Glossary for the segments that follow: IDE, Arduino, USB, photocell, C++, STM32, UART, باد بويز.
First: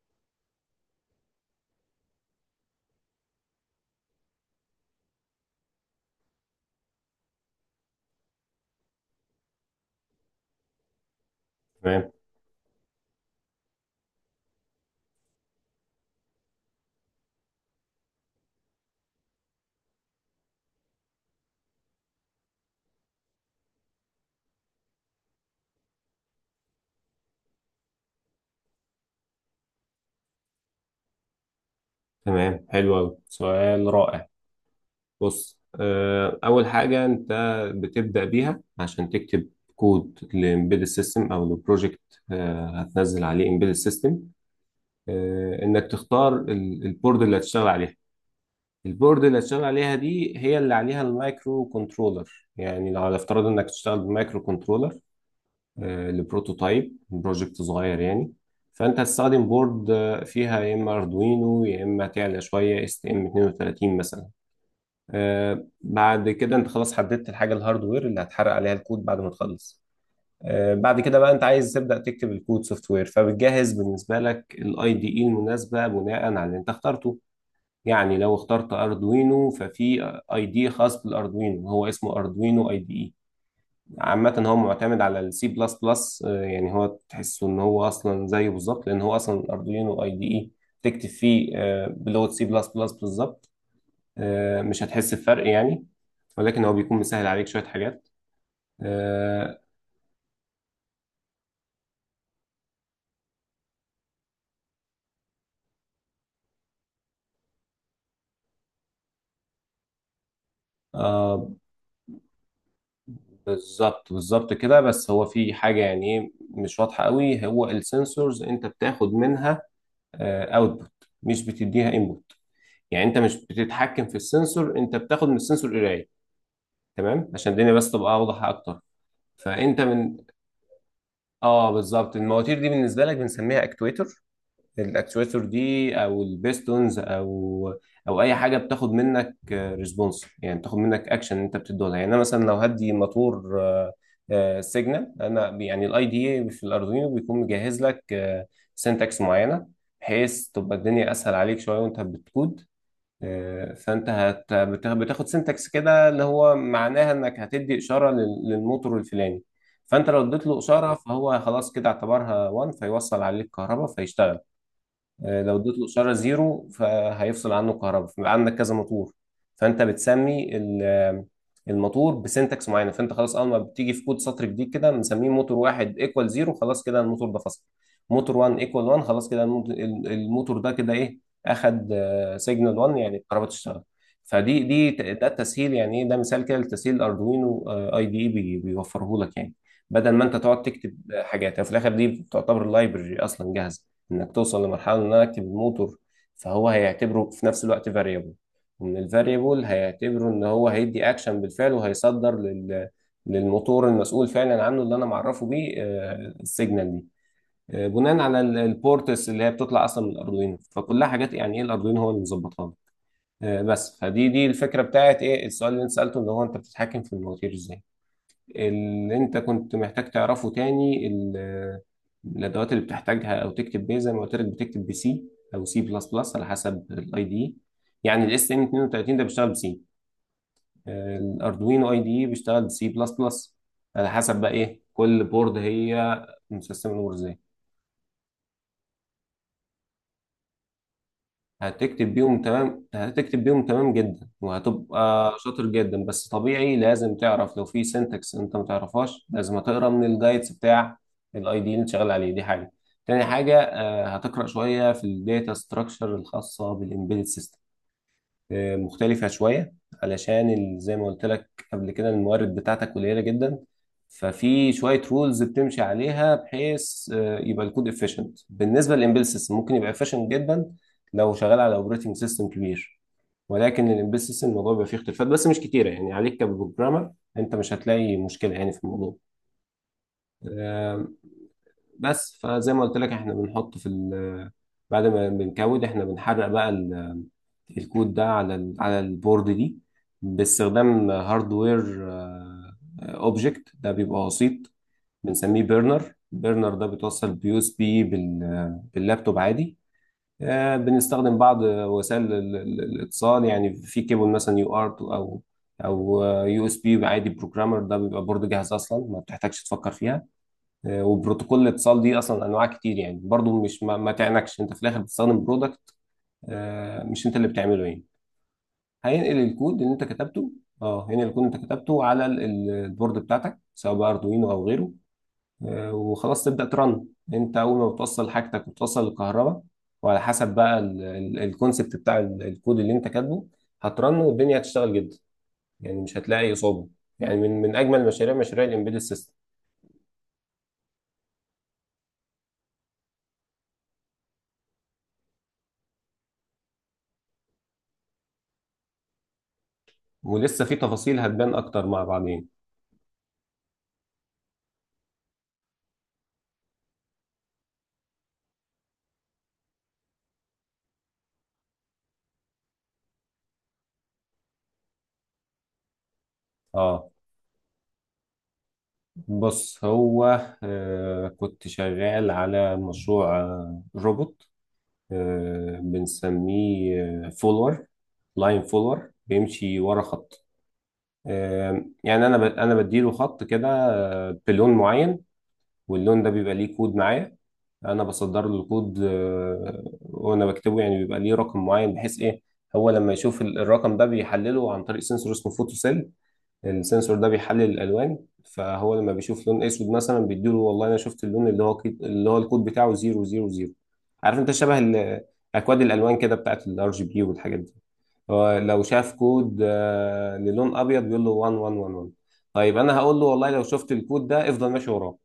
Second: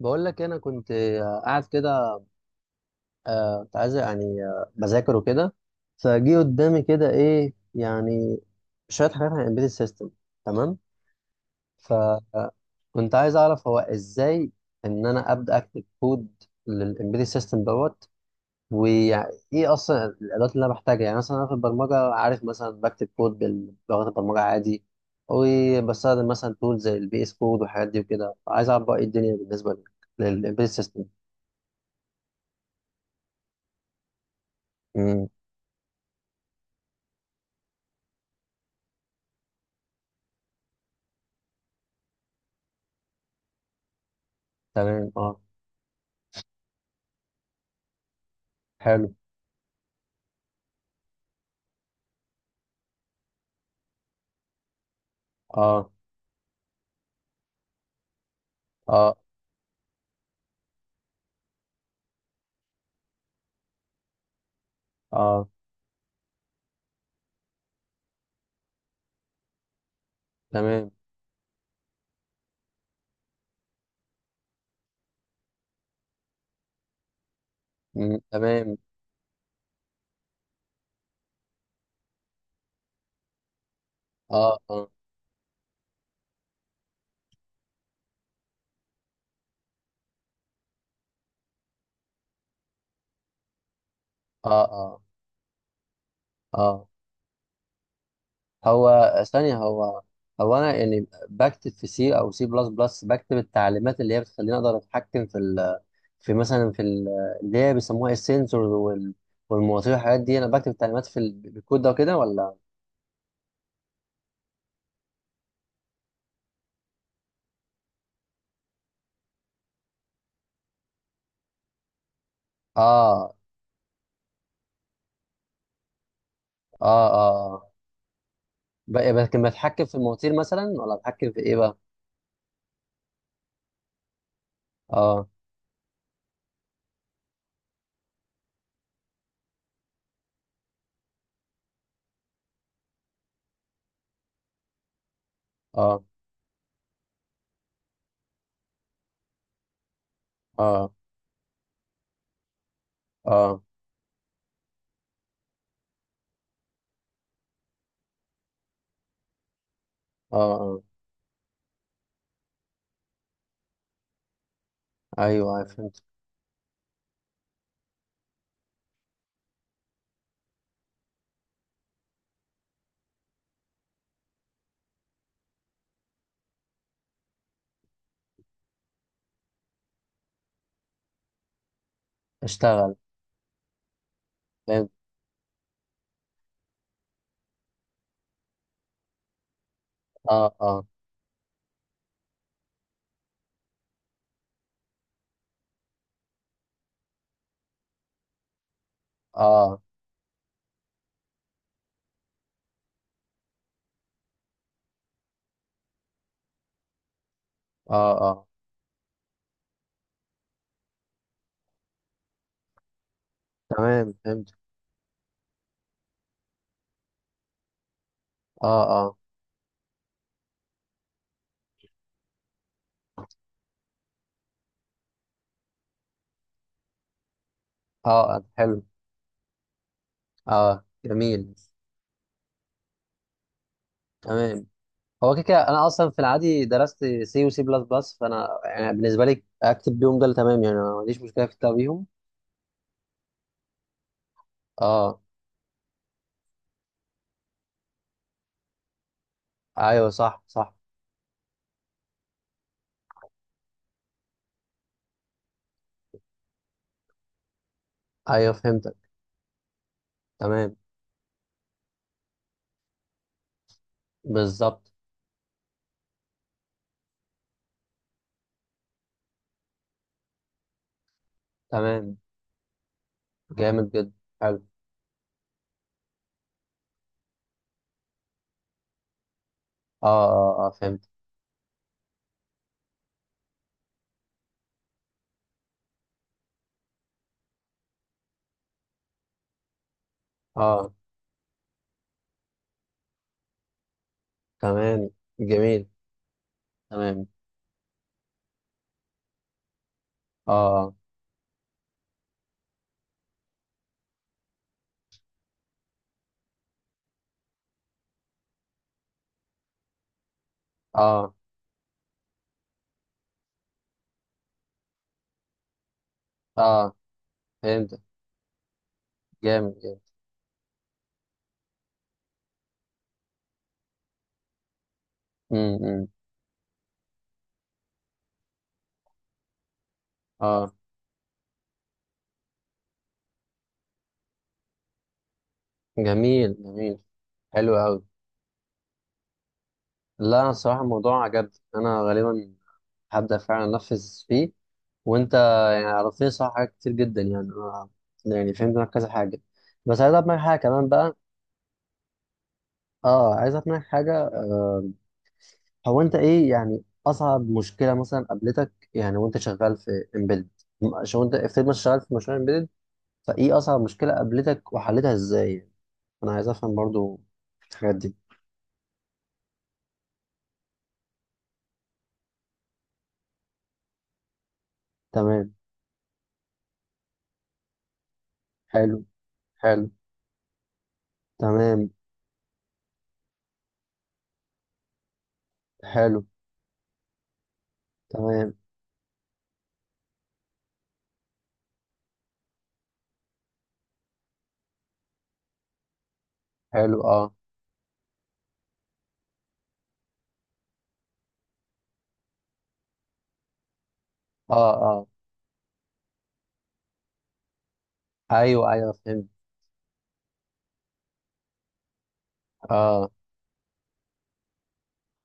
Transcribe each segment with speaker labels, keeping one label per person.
Speaker 1: بقول لك انا كنت قاعد كده. كنت عايز يعني بذاكر وكده. فجي قدامي كده ايه يعني شويه حاجات عن امبيدد سيستم. تمام.
Speaker 2: تمام،
Speaker 1: فكنت عايز اعرف هو ازاي ان انا ابدا اكتب كود للامبيدد سيستم دوت. وايه اصلا الادوات اللي انا بحتاجها؟ يعني مثلا انا في البرمجه عارف، مثلا بكتب كود بلغه البرمجه عادي، وبستخدم مثلا تول زي البي اس كود والحاجات دي وكده. فعايز اعرف بقى ايه الدنيا بالنسبه للامبيدد سيستم.
Speaker 2: تمام. حلو أوي، سؤال رائع. بص، أول حاجة أنت بتبدأ بيها عشان تكتب كود لإمبيدد سيستم أو لبروجكت هتنزل عليه إمبيدد سيستم،
Speaker 1: تمام. اه.
Speaker 2: إنك تختار البورد اللي هتشتغل عليها.
Speaker 1: حلو.
Speaker 2: البورد اللي هتشتغل عليها دي هي اللي عليها المايكرو كنترولر، يعني لو على افتراض إنك تشتغل بمايكرو كنترولر
Speaker 1: اه.
Speaker 2: لبروتوتايب بروجكت صغير يعني. فانت
Speaker 1: اه.
Speaker 2: هتستخدم بورد فيها يا اما اردوينو يا اما تعلى شويه اس تي ام 32 مثلا.
Speaker 1: اه.
Speaker 2: بعد كده انت خلاص حددت الحاجه الهاردوير اللي هتحرق عليها الكود بعد ما تخلص.
Speaker 1: تمام.
Speaker 2: بعد كده بقى انت عايز تبدا تكتب الكود سوفت وير، فبتجهز بالنسبه لك الاي دي اي المناسبه بناء على اللي انت اخترته. يعني
Speaker 1: مم،
Speaker 2: لو اخترت
Speaker 1: تمام.
Speaker 2: اردوينو ففي اي دي خاص بالاردوينو، هو اسمه اردوينو اي دي اي. عامة
Speaker 1: اه.
Speaker 2: هو
Speaker 1: اه.
Speaker 2: معتمد على السي بلس بلس، يعني هو تحسه ان هو اصلا زيه بالظبط لان هو اصلا اردوينو اي دي اي. تكتب فيه بلغة سي بلس بلس بالظبط.
Speaker 1: اه.
Speaker 2: مش
Speaker 1: اه.
Speaker 2: هتحس بفرق يعني، ولكن هو
Speaker 1: اه.
Speaker 2: بيكون مسهل عليك شوية حاجات.
Speaker 1: هو ثانية،
Speaker 2: آه،
Speaker 1: هو انا يعني بكتب في سي او سي بلس بلس، بكتب التعليمات اللي هي بتخليني اقدر اتحكم في ال في مثلا في ال اللي هي بيسموها السنسورز والمواطير والحاجات دي. انا بكتب التعليمات
Speaker 2: آه،
Speaker 1: بالكود ده وكده، ولا؟
Speaker 2: بالظبط بالظبط كده. بس هو في حاجة يعني إيه مش واضحة قوي. هو السنسورز انت بتاخد منها اوتبوت، مش بتديها انبوت. يعني انت
Speaker 1: اه.
Speaker 2: مش بتتحكم في السنسور، انت بتاخد من السنسور قراية.
Speaker 1: اه.
Speaker 2: تمام، عشان
Speaker 1: اه. آه.
Speaker 2: الدنيا بس تبقى اوضح اكتر.
Speaker 1: لكن
Speaker 2: فانت
Speaker 1: بتحكم في
Speaker 2: من
Speaker 1: المواتير مثلا، ولا بتحكم في ايه
Speaker 2: اه،
Speaker 1: بقى؟
Speaker 2: بالظبط. المواتير دي بالنسبه لك بنسميها اكتويتر.
Speaker 1: اه.
Speaker 2: الاكتويتر دي او البيستونز او اي حاجه بتاخد منك ريسبونس، يعني بتاخد منك اكشن انت بتديه لها. يعني انا مثلا لو هدي موتور سيجنال، انا يعني
Speaker 1: اه.
Speaker 2: الاي دي اي في الاردوينو بيكون مجهز لك سنتكس معينه بحيث تبقى
Speaker 1: اه.
Speaker 2: الدنيا اسهل عليك شويه وانت بتكود.
Speaker 1: اه.
Speaker 2: فانت بتاخد سنتكس كده اللي هو معناها انك هتدي اشاره للموتور الفلاني. فانت لو
Speaker 1: اه.
Speaker 2: اديت له
Speaker 1: اه.
Speaker 2: اشاره فهو خلاص كده اعتبرها 1 فيوصل عليه الكهرباء فيشتغل.
Speaker 1: ايوه،
Speaker 2: لو
Speaker 1: أيوة،
Speaker 2: اديت له
Speaker 1: فهمت.
Speaker 2: اشاره زيرو فهيفصل عنه الكهرباء. فبيبقى عندك كذا موتور، فانت بتسمي الموتور بسنتكس معينه. فانت خلاص اول ما بتيجي في كود سطر جديد كده بنسميه موتور واحد ايكوال زيرو، خلاص كده الموتور ده فصل. موتور 1 ايكوال 1، خلاص كده الموتور ده كده ايه اخد سيجنال
Speaker 1: اشتغل.
Speaker 2: 1 يعني الكهرباء تشتغل.
Speaker 1: فهمت.
Speaker 2: ده التسهيل. يعني ايه ده؟ مثال كده لتسهيل اردوينو اي دي اي بيوفره لك يعني. بدل ما انت
Speaker 1: اه.
Speaker 2: تقعد
Speaker 1: اه.
Speaker 2: تكتب حاجات يعني في الاخر دي بتعتبر لايبرري اصلا جاهزه، انك توصل لمرحله ان انا اكتب الموتور فهو هيعتبره في نفس الوقت فاريبل. ان الفاريبل
Speaker 1: اه.
Speaker 2: هيعتبره ان هو هيدي اكشن بالفعل، وهيصدر للموتور المسؤول فعلا عنه اللي انا معرفه بيه السيجنال دي.
Speaker 1: اه.
Speaker 2: بناء على
Speaker 1: اه.
Speaker 2: البورتس اللي هي بتطلع اصلا من الاردوينو، فكلها حاجات يعني ايه الاردوينو هو اللي مظبطها لي. بس
Speaker 1: تمام.
Speaker 2: فدي
Speaker 1: فهمت.
Speaker 2: الفكره بتاعت ايه السؤال اللي انت سالته، اللي هو انت بتتحكم في المواتير ازاي.
Speaker 1: اه. اه.
Speaker 2: اللي انت كنت محتاج تعرفه تاني الادوات اللي بتحتاجها او تكتب بيه. زي ما قلت لك بتكتب بسي او سي بلس بلس على حسب الاي دي.
Speaker 1: اه.
Speaker 2: يعني
Speaker 1: اه،
Speaker 2: الاس ام
Speaker 1: حلو.
Speaker 2: 32 ده بيشتغل بسي،
Speaker 1: اه. جميل.
Speaker 2: الاردوينو اي دي بيشتغل بسي بلس بلس. على حسب بقى
Speaker 1: تمام.
Speaker 2: ايه كل
Speaker 1: هو كده
Speaker 2: بورد
Speaker 1: كده انا اصلا
Speaker 2: هي
Speaker 1: في العادي
Speaker 2: مسيستم
Speaker 1: درست
Speaker 2: الامور ازاي.
Speaker 1: سي وسي بلس بلس، فانا يعني بالنسبه لي اكتب بيهم ده اللي تمام يعني. أنا ما عنديش مشكله في الكتاب بيهم.
Speaker 2: هتكتب بيهم تمام، هتكتب بيهم تمام جدا
Speaker 1: اه.
Speaker 2: وهتبقى شاطر جدا. بس طبيعي لازم تعرف لو في سنتكس انت ما تعرفهاش لازم تقرا من
Speaker 1: ايوه. صح،
Speaker 2: الجايدز
Speaker 1: صح.
Speaker 2: بتاع الاي دي اللي انت شغال عليه، دي حاجه. تاني حاجه هتقرا شويه في الداتا ستراكشر الخاصه بالامبيدد سيستم،
Speaker 1: ايوه، فهمتك.
Speaker 2: مختلفة شوية. علشان
Speaker 1: تمام.
Speaker 2: زي ما قلت لك قبل كده الموارد بتاعتك قليلة جدا. ففي
Speaker 1: بالظبط.
Speaker 2: شوية رولز بتمشي عليها بحيث يبقى الكود efficient بالنسبة للإمبيل سيستم. ممكن يبقى efficient جدا لو شغال على اوبريتنج
Speaker 1: تمام.
Speaker 2: سيستم كبير،
Speaker 1: جامد
Speaker 2: ولكن
Speaker 1: جدا.
Speaker 2: الإمبيل سيستم
Speaker 1: حلو.
Speaker 2: الموضوع بيبقى فيه اختلافات بس مش كتيرة يعني عليك كبروجرامر. أنت مش هتلاقي مشكلة يعني في
Speaker 1: اه. اه. اه. فهمت.
Speaker 2: الموضوع. بس فزي ما قلت لك احنا بنحط في ال بعد ما بنكود احنا بنحرق بقى الكود ده على البورد دي
Speaker 1: اه.
Speaker 2: باستخدام هاردوير اوبجكت. ده بيبقى وسيط
Speaker 1: تمام.
Speaker 2: بنسميه
Speaker 1: جميل.
Speaker 2: بيرنر. بيرنر ده
Speaker 1: تمام.
Speaker 2: بيتوصل بيو اس بي باللابتوب عادي.
Speaker 1: اه.
Speaker 2: بنستخدم بعض وسائل الاتصال يعني في كيبل مثلا يو ارت او يو اس بي عادي. بروجرامر ده بيبقى بورد جاهز اصلا ما بتحتاجش تفكر فيها.
Speaker 1: اه.
Speaker 2: وبروتوكول الاتصال دي اصلا انواع كتير، يعني برضو مش ما تعنكش انت في الاخر بتستخدم برودكت.
Speaker 1: اه.
Speaker 2: مش انت اللي بتعمله
Speaker 1: فهمت.
Speaker 2: يعني. هينقل الكود
Speaker 1: جامد
Speaker 2: اللي
Speaker 1: جامد.
Speaker 2: انت كتبته. اه هينقل الكود اللي انت كتبته على البورد بتاعتك سواء بقى اردوينو او غيره.
Speaker 1: امم. امم.
Speaker 2: وخلاص تبدا ترن. انت اول ما بتوصل حاجتك وتوصل الكهرباء، وعلى حسب
Speaker 1: اه.
Speaker 2: بقى الكونسبت بتاع الكود اللي انت كاتبه هترن والدنيا هتشتغل جدا. يعني مش هتلاقي
Speaker 1: جميل
Speaker 2: اصابه.
Speaker 1: جميل.
Speaker 2: يعني من
Speaker 1: حلو قوي.
Speaker 2: اجمل مشاريع مشاريع الامبيدد سيستم.
Speaker 1: لا، انا الصراحه الموضوع عجبني. انا غالبا هبدا فعلا انفذ فيه. وانت يعني عرفتني صح حاجات كتير جدا يعني. انا يعني فهمت منك كذا حاجه، بس عايز اعرف منك حاجه
Speaker 2: ولسه في
Speaker 1: كمان بقى.
Speaker 2: تفاصيل هتبان اكتر مع بعضين.
Speaker 1: اه، عايز اعرف منك حاجه. هو انت ايه يعني اصعب مشكله مثلا قابلتك، يعني وانت شغال في امبيدد؟ عشان انت افترض مثلا شغال في مشروع امبيدد، فايه اصعب مشكله قابلتك، وحلتها ازاي يعني؟ انا عايز افهم
Speaker 2: اه
Speaker 1: برضو الحاجات دي.
Speaker 2: بص هو كنت شغال على مشروع روبوت
Speaker 1: تمام.
Speaker 2: بنسميه فولور، لاين
Speaker 1: حلو.
Speaker 2: فولور بيمشي
Speaker 1: حلو.
Speaker 2: ورا خط.
Speaker 1: تمام.
Speaker 2: يعني انا انا بديله خط كده بلون معين، واللون
Speaker 1: حلو.
Speaker 2: ده بيبقى ليه كود معايا. انا بصدر
Speaker 1: تمام.
Speaker 2: له الكود وانا بكتبه. يعني بيبقى ليه رقم معين بحيث ايه؟ هو لما يشوف الرقم ده بيحلله عن طريق سنسور اسمه فوتو سيل.
Speaker 1: حلو.
Speaker 2: السنسور
Speaker 1: اه.
Speaker 2: ده بيحلل الالوان. فهو لما بيشوف لون اسود مثلا بيديله والله انا شفت اللون اللي هو اللي هو الكود بتاعه 000. عارف انت
Speaker 1: اه.
Speaker 2: شبه
Speaker 1: اه.
Speaker 2: اكواد الالوان كده بتاعت الار جي بي والحاجات دي. هو
Speaker 1: ايوه.
Speaker 2: لو
Speaker 1: ايوه،
Speaker 2: شاف
Speaker 1: فهمت.
Speaker 2: كود للون ابيض بيقول له 1111. طيب انا
Speaker 1: اه.
Speaker 2: هقول له والله لو شفت الكود ده افضل ماشي وراه.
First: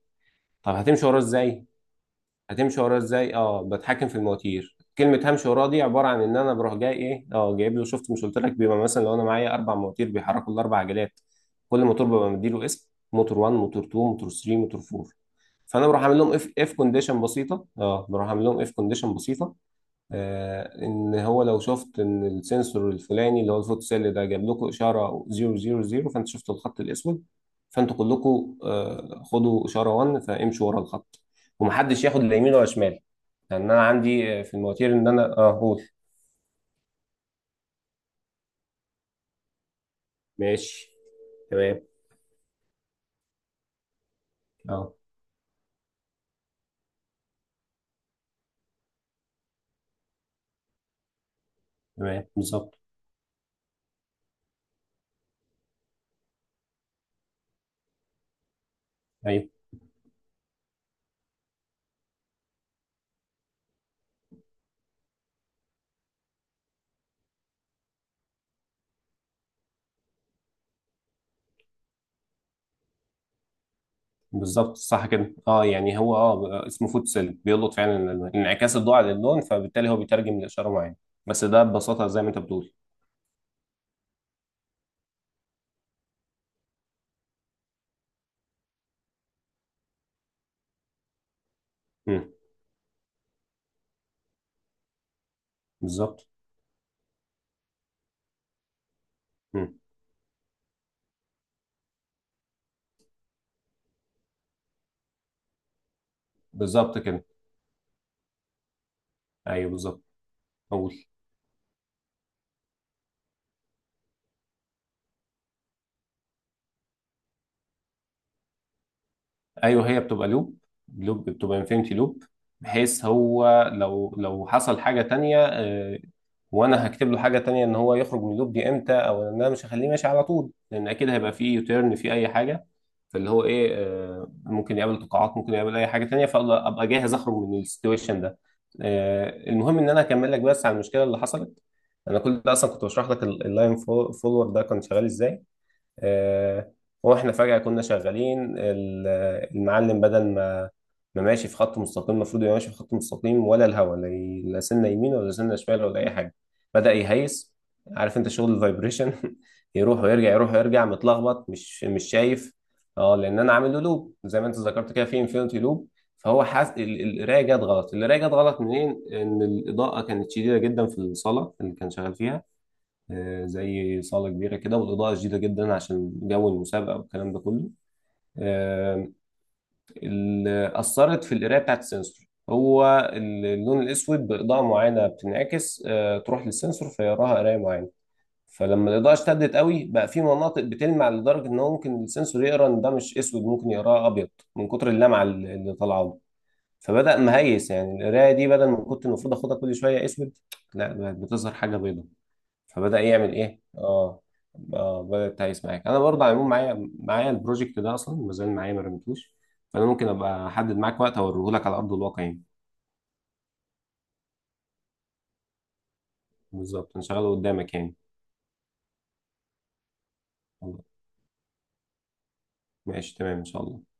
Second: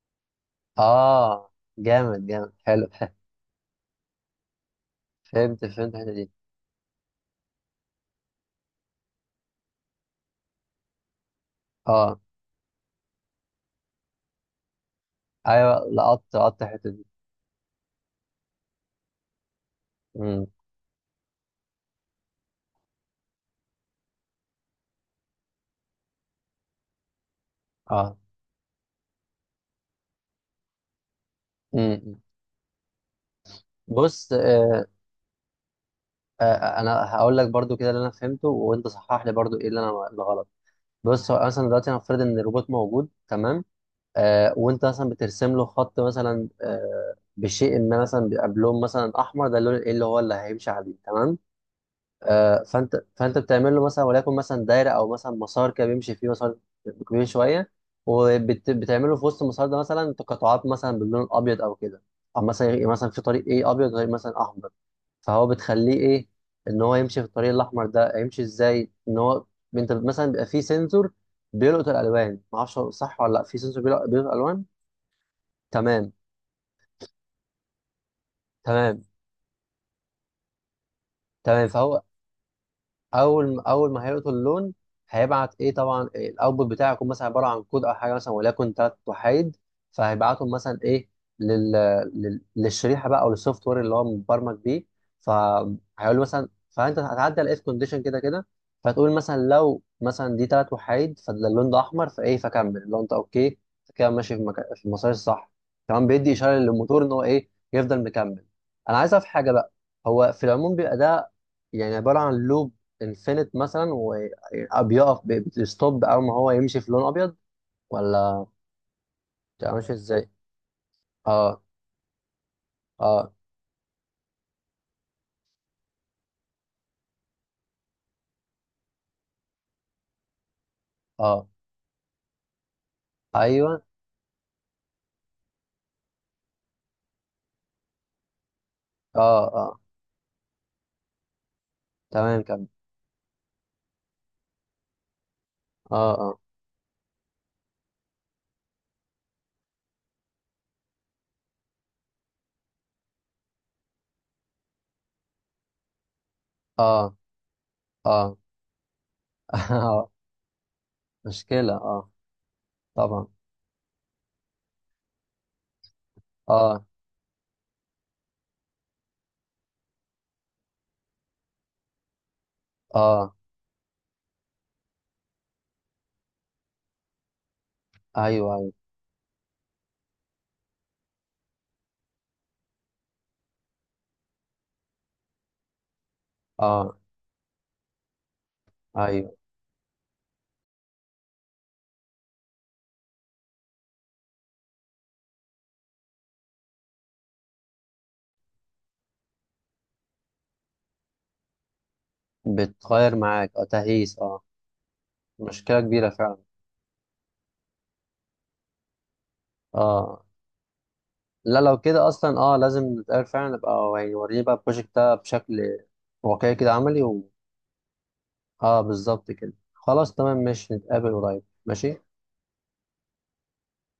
Speaker 2: طب هتمشي وراه
Speaker 1: اه.
Speaker 2: ازاي؟
Speaker 1: جامد جامد.
Speaker 2: هتمشي
Speaker 1: حلو.
Speaker 2: وراه ازاي؟ اه بتحكم في المواتير. كلمه همشي
Speaker 1: فهمت
Speaker 2: وراه دي
Speaker 1: فهمت
Speaker 2: عباره
Speaker 1: الحته
Speaker 2: عن
Speaker 1: دي.
Speaker 2: ان انا بروح جاي ايه. اه جايب له شفت مش قلت لك بيبقى مثلا لو انا معايا اربع مواتير بيحركوا الاربع عجلات. كل موتور
Speaker 1: اه.
Speaker 2: ببقى مديله اسم موتور 1 موتور 2 موتور 3 موتور 4.
Speaker 1: ايوه،
Speaker 2: فانا بروح عامل لهم
Speaker 1: لقطت
Speaker 2: اف
Speaker 1: لقطت
Speaker 2: اف
Speaker 1: الحته دي.
Speaker 2: كونديشن بسيطه اه بروح عامل لهم اف كونديشن بسيطه.
Speaker 1: امم.
Speaker 2: ان هو لو شفت ان السنسور الفلاني اللي هو الفوتوسيل ده جاب لكم اشاره 000 فانت شفت الخط الاسود، فانتوا
Speaker 1: اه.
Speaker 2: كلكم خدوا اشاره 1 فامشوا ورا الخط. ومحدش
Speaker 1: امم.
Speaker 2: ياخد لا يمين ولا شمال، لان انا
Speaker 1: بص.
Speaker 2: عندي في المواتير ان انا اه قول
Speaker 1: انا هقول لك برضو كده اللي انا فهمته، وانت صحح لي برضو ايه اللي انا اللي غلط.
Speaker 2: ماشي.
Speaker 1: بص، هو مثلا
Speaker 2: تمام،
Speaker 1: دلوقتي هنفترض ان الروبوت موجود، تمام. وانت
Speaker 2: اه
Speaker 1: مثلا بترسم له خط مثلا، بشيء ما، مثلا بيبقى بلون مثلا احمر. ده اللون ايه اللي هو اللي هيمشي عليه، تمام.
Speaker 2: تمام بالظبط.
Speaker 1: فانت بتعمل له مثلا، وليكن مثلا دايره او مثلا مسار كده بيمشي فيه، مسار كبير شويه. وبتعمل له في وسط
Speaker 2: ايوه
Speaker 1: المسار ده مثلا تقاطعات، مثلا باللون الابيض او كده، او مثلا في طريق ايه ابيض غير مثلا احمر. فهو بتخليه ايه؟ ان هو يمشي في الطريق الاحمر ده. هيمشي ازاي ان هو، انت مثلا بيبقى فيه سنسور بيلقط الالوان، ما اعرفش صح ولا لا؟ في سنسور بيلقط الالوان.
Speaker 2: بالظبط صح كده. اه يعني
Speaker 1: تمام.
Speaker 2: هو اه اسمه فوتوسيل بيلقط فعلا الألوان. انعكاس الضوء
Speaker 1: تمام.
Speaker 2: على اللون فبالتالي هو بيترجم لاشاره معينه. بس ده
Speaker 1: تمام. فهو
Speaker 2: ببساطه زي ما انت بتقول.
Speaker 1: اول ما هيقرا اللون هيبعت ايه؟ طبعا إيه الاوتبوت بتاعه؟ يكون مثلا عباره عن كود او حاجه، مثلا وليكن ثلاث وحيد. فهيبعتهم مثلا ايه، لل...
Speaker 2: مم،
Speaker 1: للشريحه بقى، او للسوفت وير اللي هو مبرمج بيه. فهيقول له
Speaker 2: بالظبط.
Speaker 1: مثلا، فانت هتعدي على اف كونديشن كده كده. فتقول مثلا
Speaker 2: مم.
Speaker 1: لو مثلا دي ثلاث وحيد، فاللون ده احمر، فايه؟ فكمل لو انت اوكي كده، ماشي مكان في المسار الصح. كمان بيدي اشاره
Speaker 2: بالظبط
Speaker 1: للموتور ان هو
Speaker 2: كده.
Speaker 1: ايه؟ يفضل مكمل. انا عايز اعرف حاجه
Speaker 2: ايوه
Speaker 1: بقى.
Speaker 2: بالظبط.
Speaker 1: هو في العموم بيبقى
Speaker 2: قول.
Speaker 1: ده يعني عباره عن لوب الفينت مثلا، وبيقف بيستوب اول ما هو يمشي في لون ابيض، ولا بتبقى
Speaker 2: ايوه
Speaker 1: ماشي
Speaker 2: هي بتبقى
Speaker 1: ازاي؟
Speaker 2: لوب، لوب بتبقى
Speaker 1: اه.
Speaker 2: انفينيتي لوب. بحيث
Speaker 1: اه.
Speaker 2: هو لو حصل حاجه تانية وانا هكتب له حاجه تانية ان هو يخرج من اللوب دي امتى. او ان انا مش هخليه ماشي على طول لان اكيد هيبقى
Speaker 1: اه.
Speaker 2: فيه يوتيرن فيه اي حاجه. فاللي هو
Speaker 1: ايوه.
Speaker 2: ايه ممكن يقابل تقاعات ممكن يقابل اي حاجه تانية، فابقى جاهز اخرج من السيتويشن ده.
Speaker 1: اه.
Speaker 2: المهم
Speaker 1: اه.
Speaker 2: ان انا اكمل لك بس على المشكله اللي حصلت. انا كل
Speaker 1: تمام،
Speaker 2: ده
Speaker 1: كمل.
Speaker 2: اصلا كنت بشرح لك اللاين فولور ده كان شغال ازاي.
Speaker 1: اه. اه.
Speaker 2: آه، واحنا فجأة كنا شغالين المعلم بدل ما ماشي في خط مستقيم المفروض يبقى ماشي في خط مستقيم ولا الهوا، لا لا سنة يمين ولا سنة شمال ولا أي حاجة. بدأ
Speaker 1: اه.
Speaker 2: يهيس. عارف أنت
Speaker 1: اه.
Speaker 2: شغل الفايبريشن يروح
Speaker 1: آه.
Speaker 2: ويرجع، يروح ويرجع، متلخبط
Speaker 1: مشكلة.
Speaker 2: مش
Speaker 1: اه،
Speaker 2: شايف. اه
Speaker 1: طبعا.
Speaker 2: لأن أنا عامل له لوب زي ما أنت ذكرت كده في انفينيتي لوب. فهو حاس
Speaker 1: اه.
Speaker 2: القراية جت غلط، القراية جت غلط منين؟ إن الإضاءة كانت شديدة جدا في الصالة اللي كان شغال فيها.
Speaker 1: اه.
Speaker 2: زي صالة كبيرة كده والإضاءة شديدة جدا عشان جو المسابقة والكلام ده كله.
Speaker 1: ايوه. ايوه.
Speaker 2: آه، اللي أثرت في القراية بتاعت السنسور هو اللون الأسود بإضاءة معينة بتنعكس تروح للسنسور
Speaker 1: اه.
Speaker 2: فيراها قراية معينة. فلما الإضاءة
Speaker 1: ايوه،
Speaker 2: اشتدت قوي بقى في مناطق بتلمع لدرجة إن هو ممكن السنسور يقرأ إن ده مش أسود، ممكن يقراه أبيض من كتر اللمعة اللي طالعة له. فبدأ مهيس يعني. القراية دي بدل ما كنت المفروض آخدها كل شوية أسود، لا بقت بتظهر حاجة بيضاء. فبدأ
Speaker 1: بتغير
Speaker 2: يعمل
Speaker 1: معاك.
Speaker 2: ايه.
Speaker 1: اه، تهيس.
Speaker 2: اه
Speaker 1: اه،
Speaker 2: اه بدأ يتهيس
Speaker 1: مشكلة
Speaker 2: معاك. انا
Speaker 1: كبيرة
Speaker 2: برضه على
Speaker 1: فعلا.
Speaker 2: العموم معايا البروجكت ده اصلا ما زال معايا ما رميتوش. فانا ممكن
Speaker 1: اه.
Speaker 2: ابقى احدد معاك وقت اوريه
Speaker 1: لا،
Speaker 2: لك على
Speaker 1: لو
Speaker 2: ارض
Speaker 1: كده
Speaker 2: الواقع
Speaker 1: اصلا
Speaker 2: يعني.
Speaker 1: اه لازم نتقابل فعلا، نبقى يعني وريني بقى البروجكت ده بشكل واقعي كده،
Speaker 2: بالظبط
Speaker 1: عملي.
Speaker 2: انا شغاله قدامك يعني.
Speaker 1: اه، بالظبط كده. خلاص تمام، ماشي. نتقابل قريب. ماشي.
Speaker 2: ماشي تمام ان شاء الله.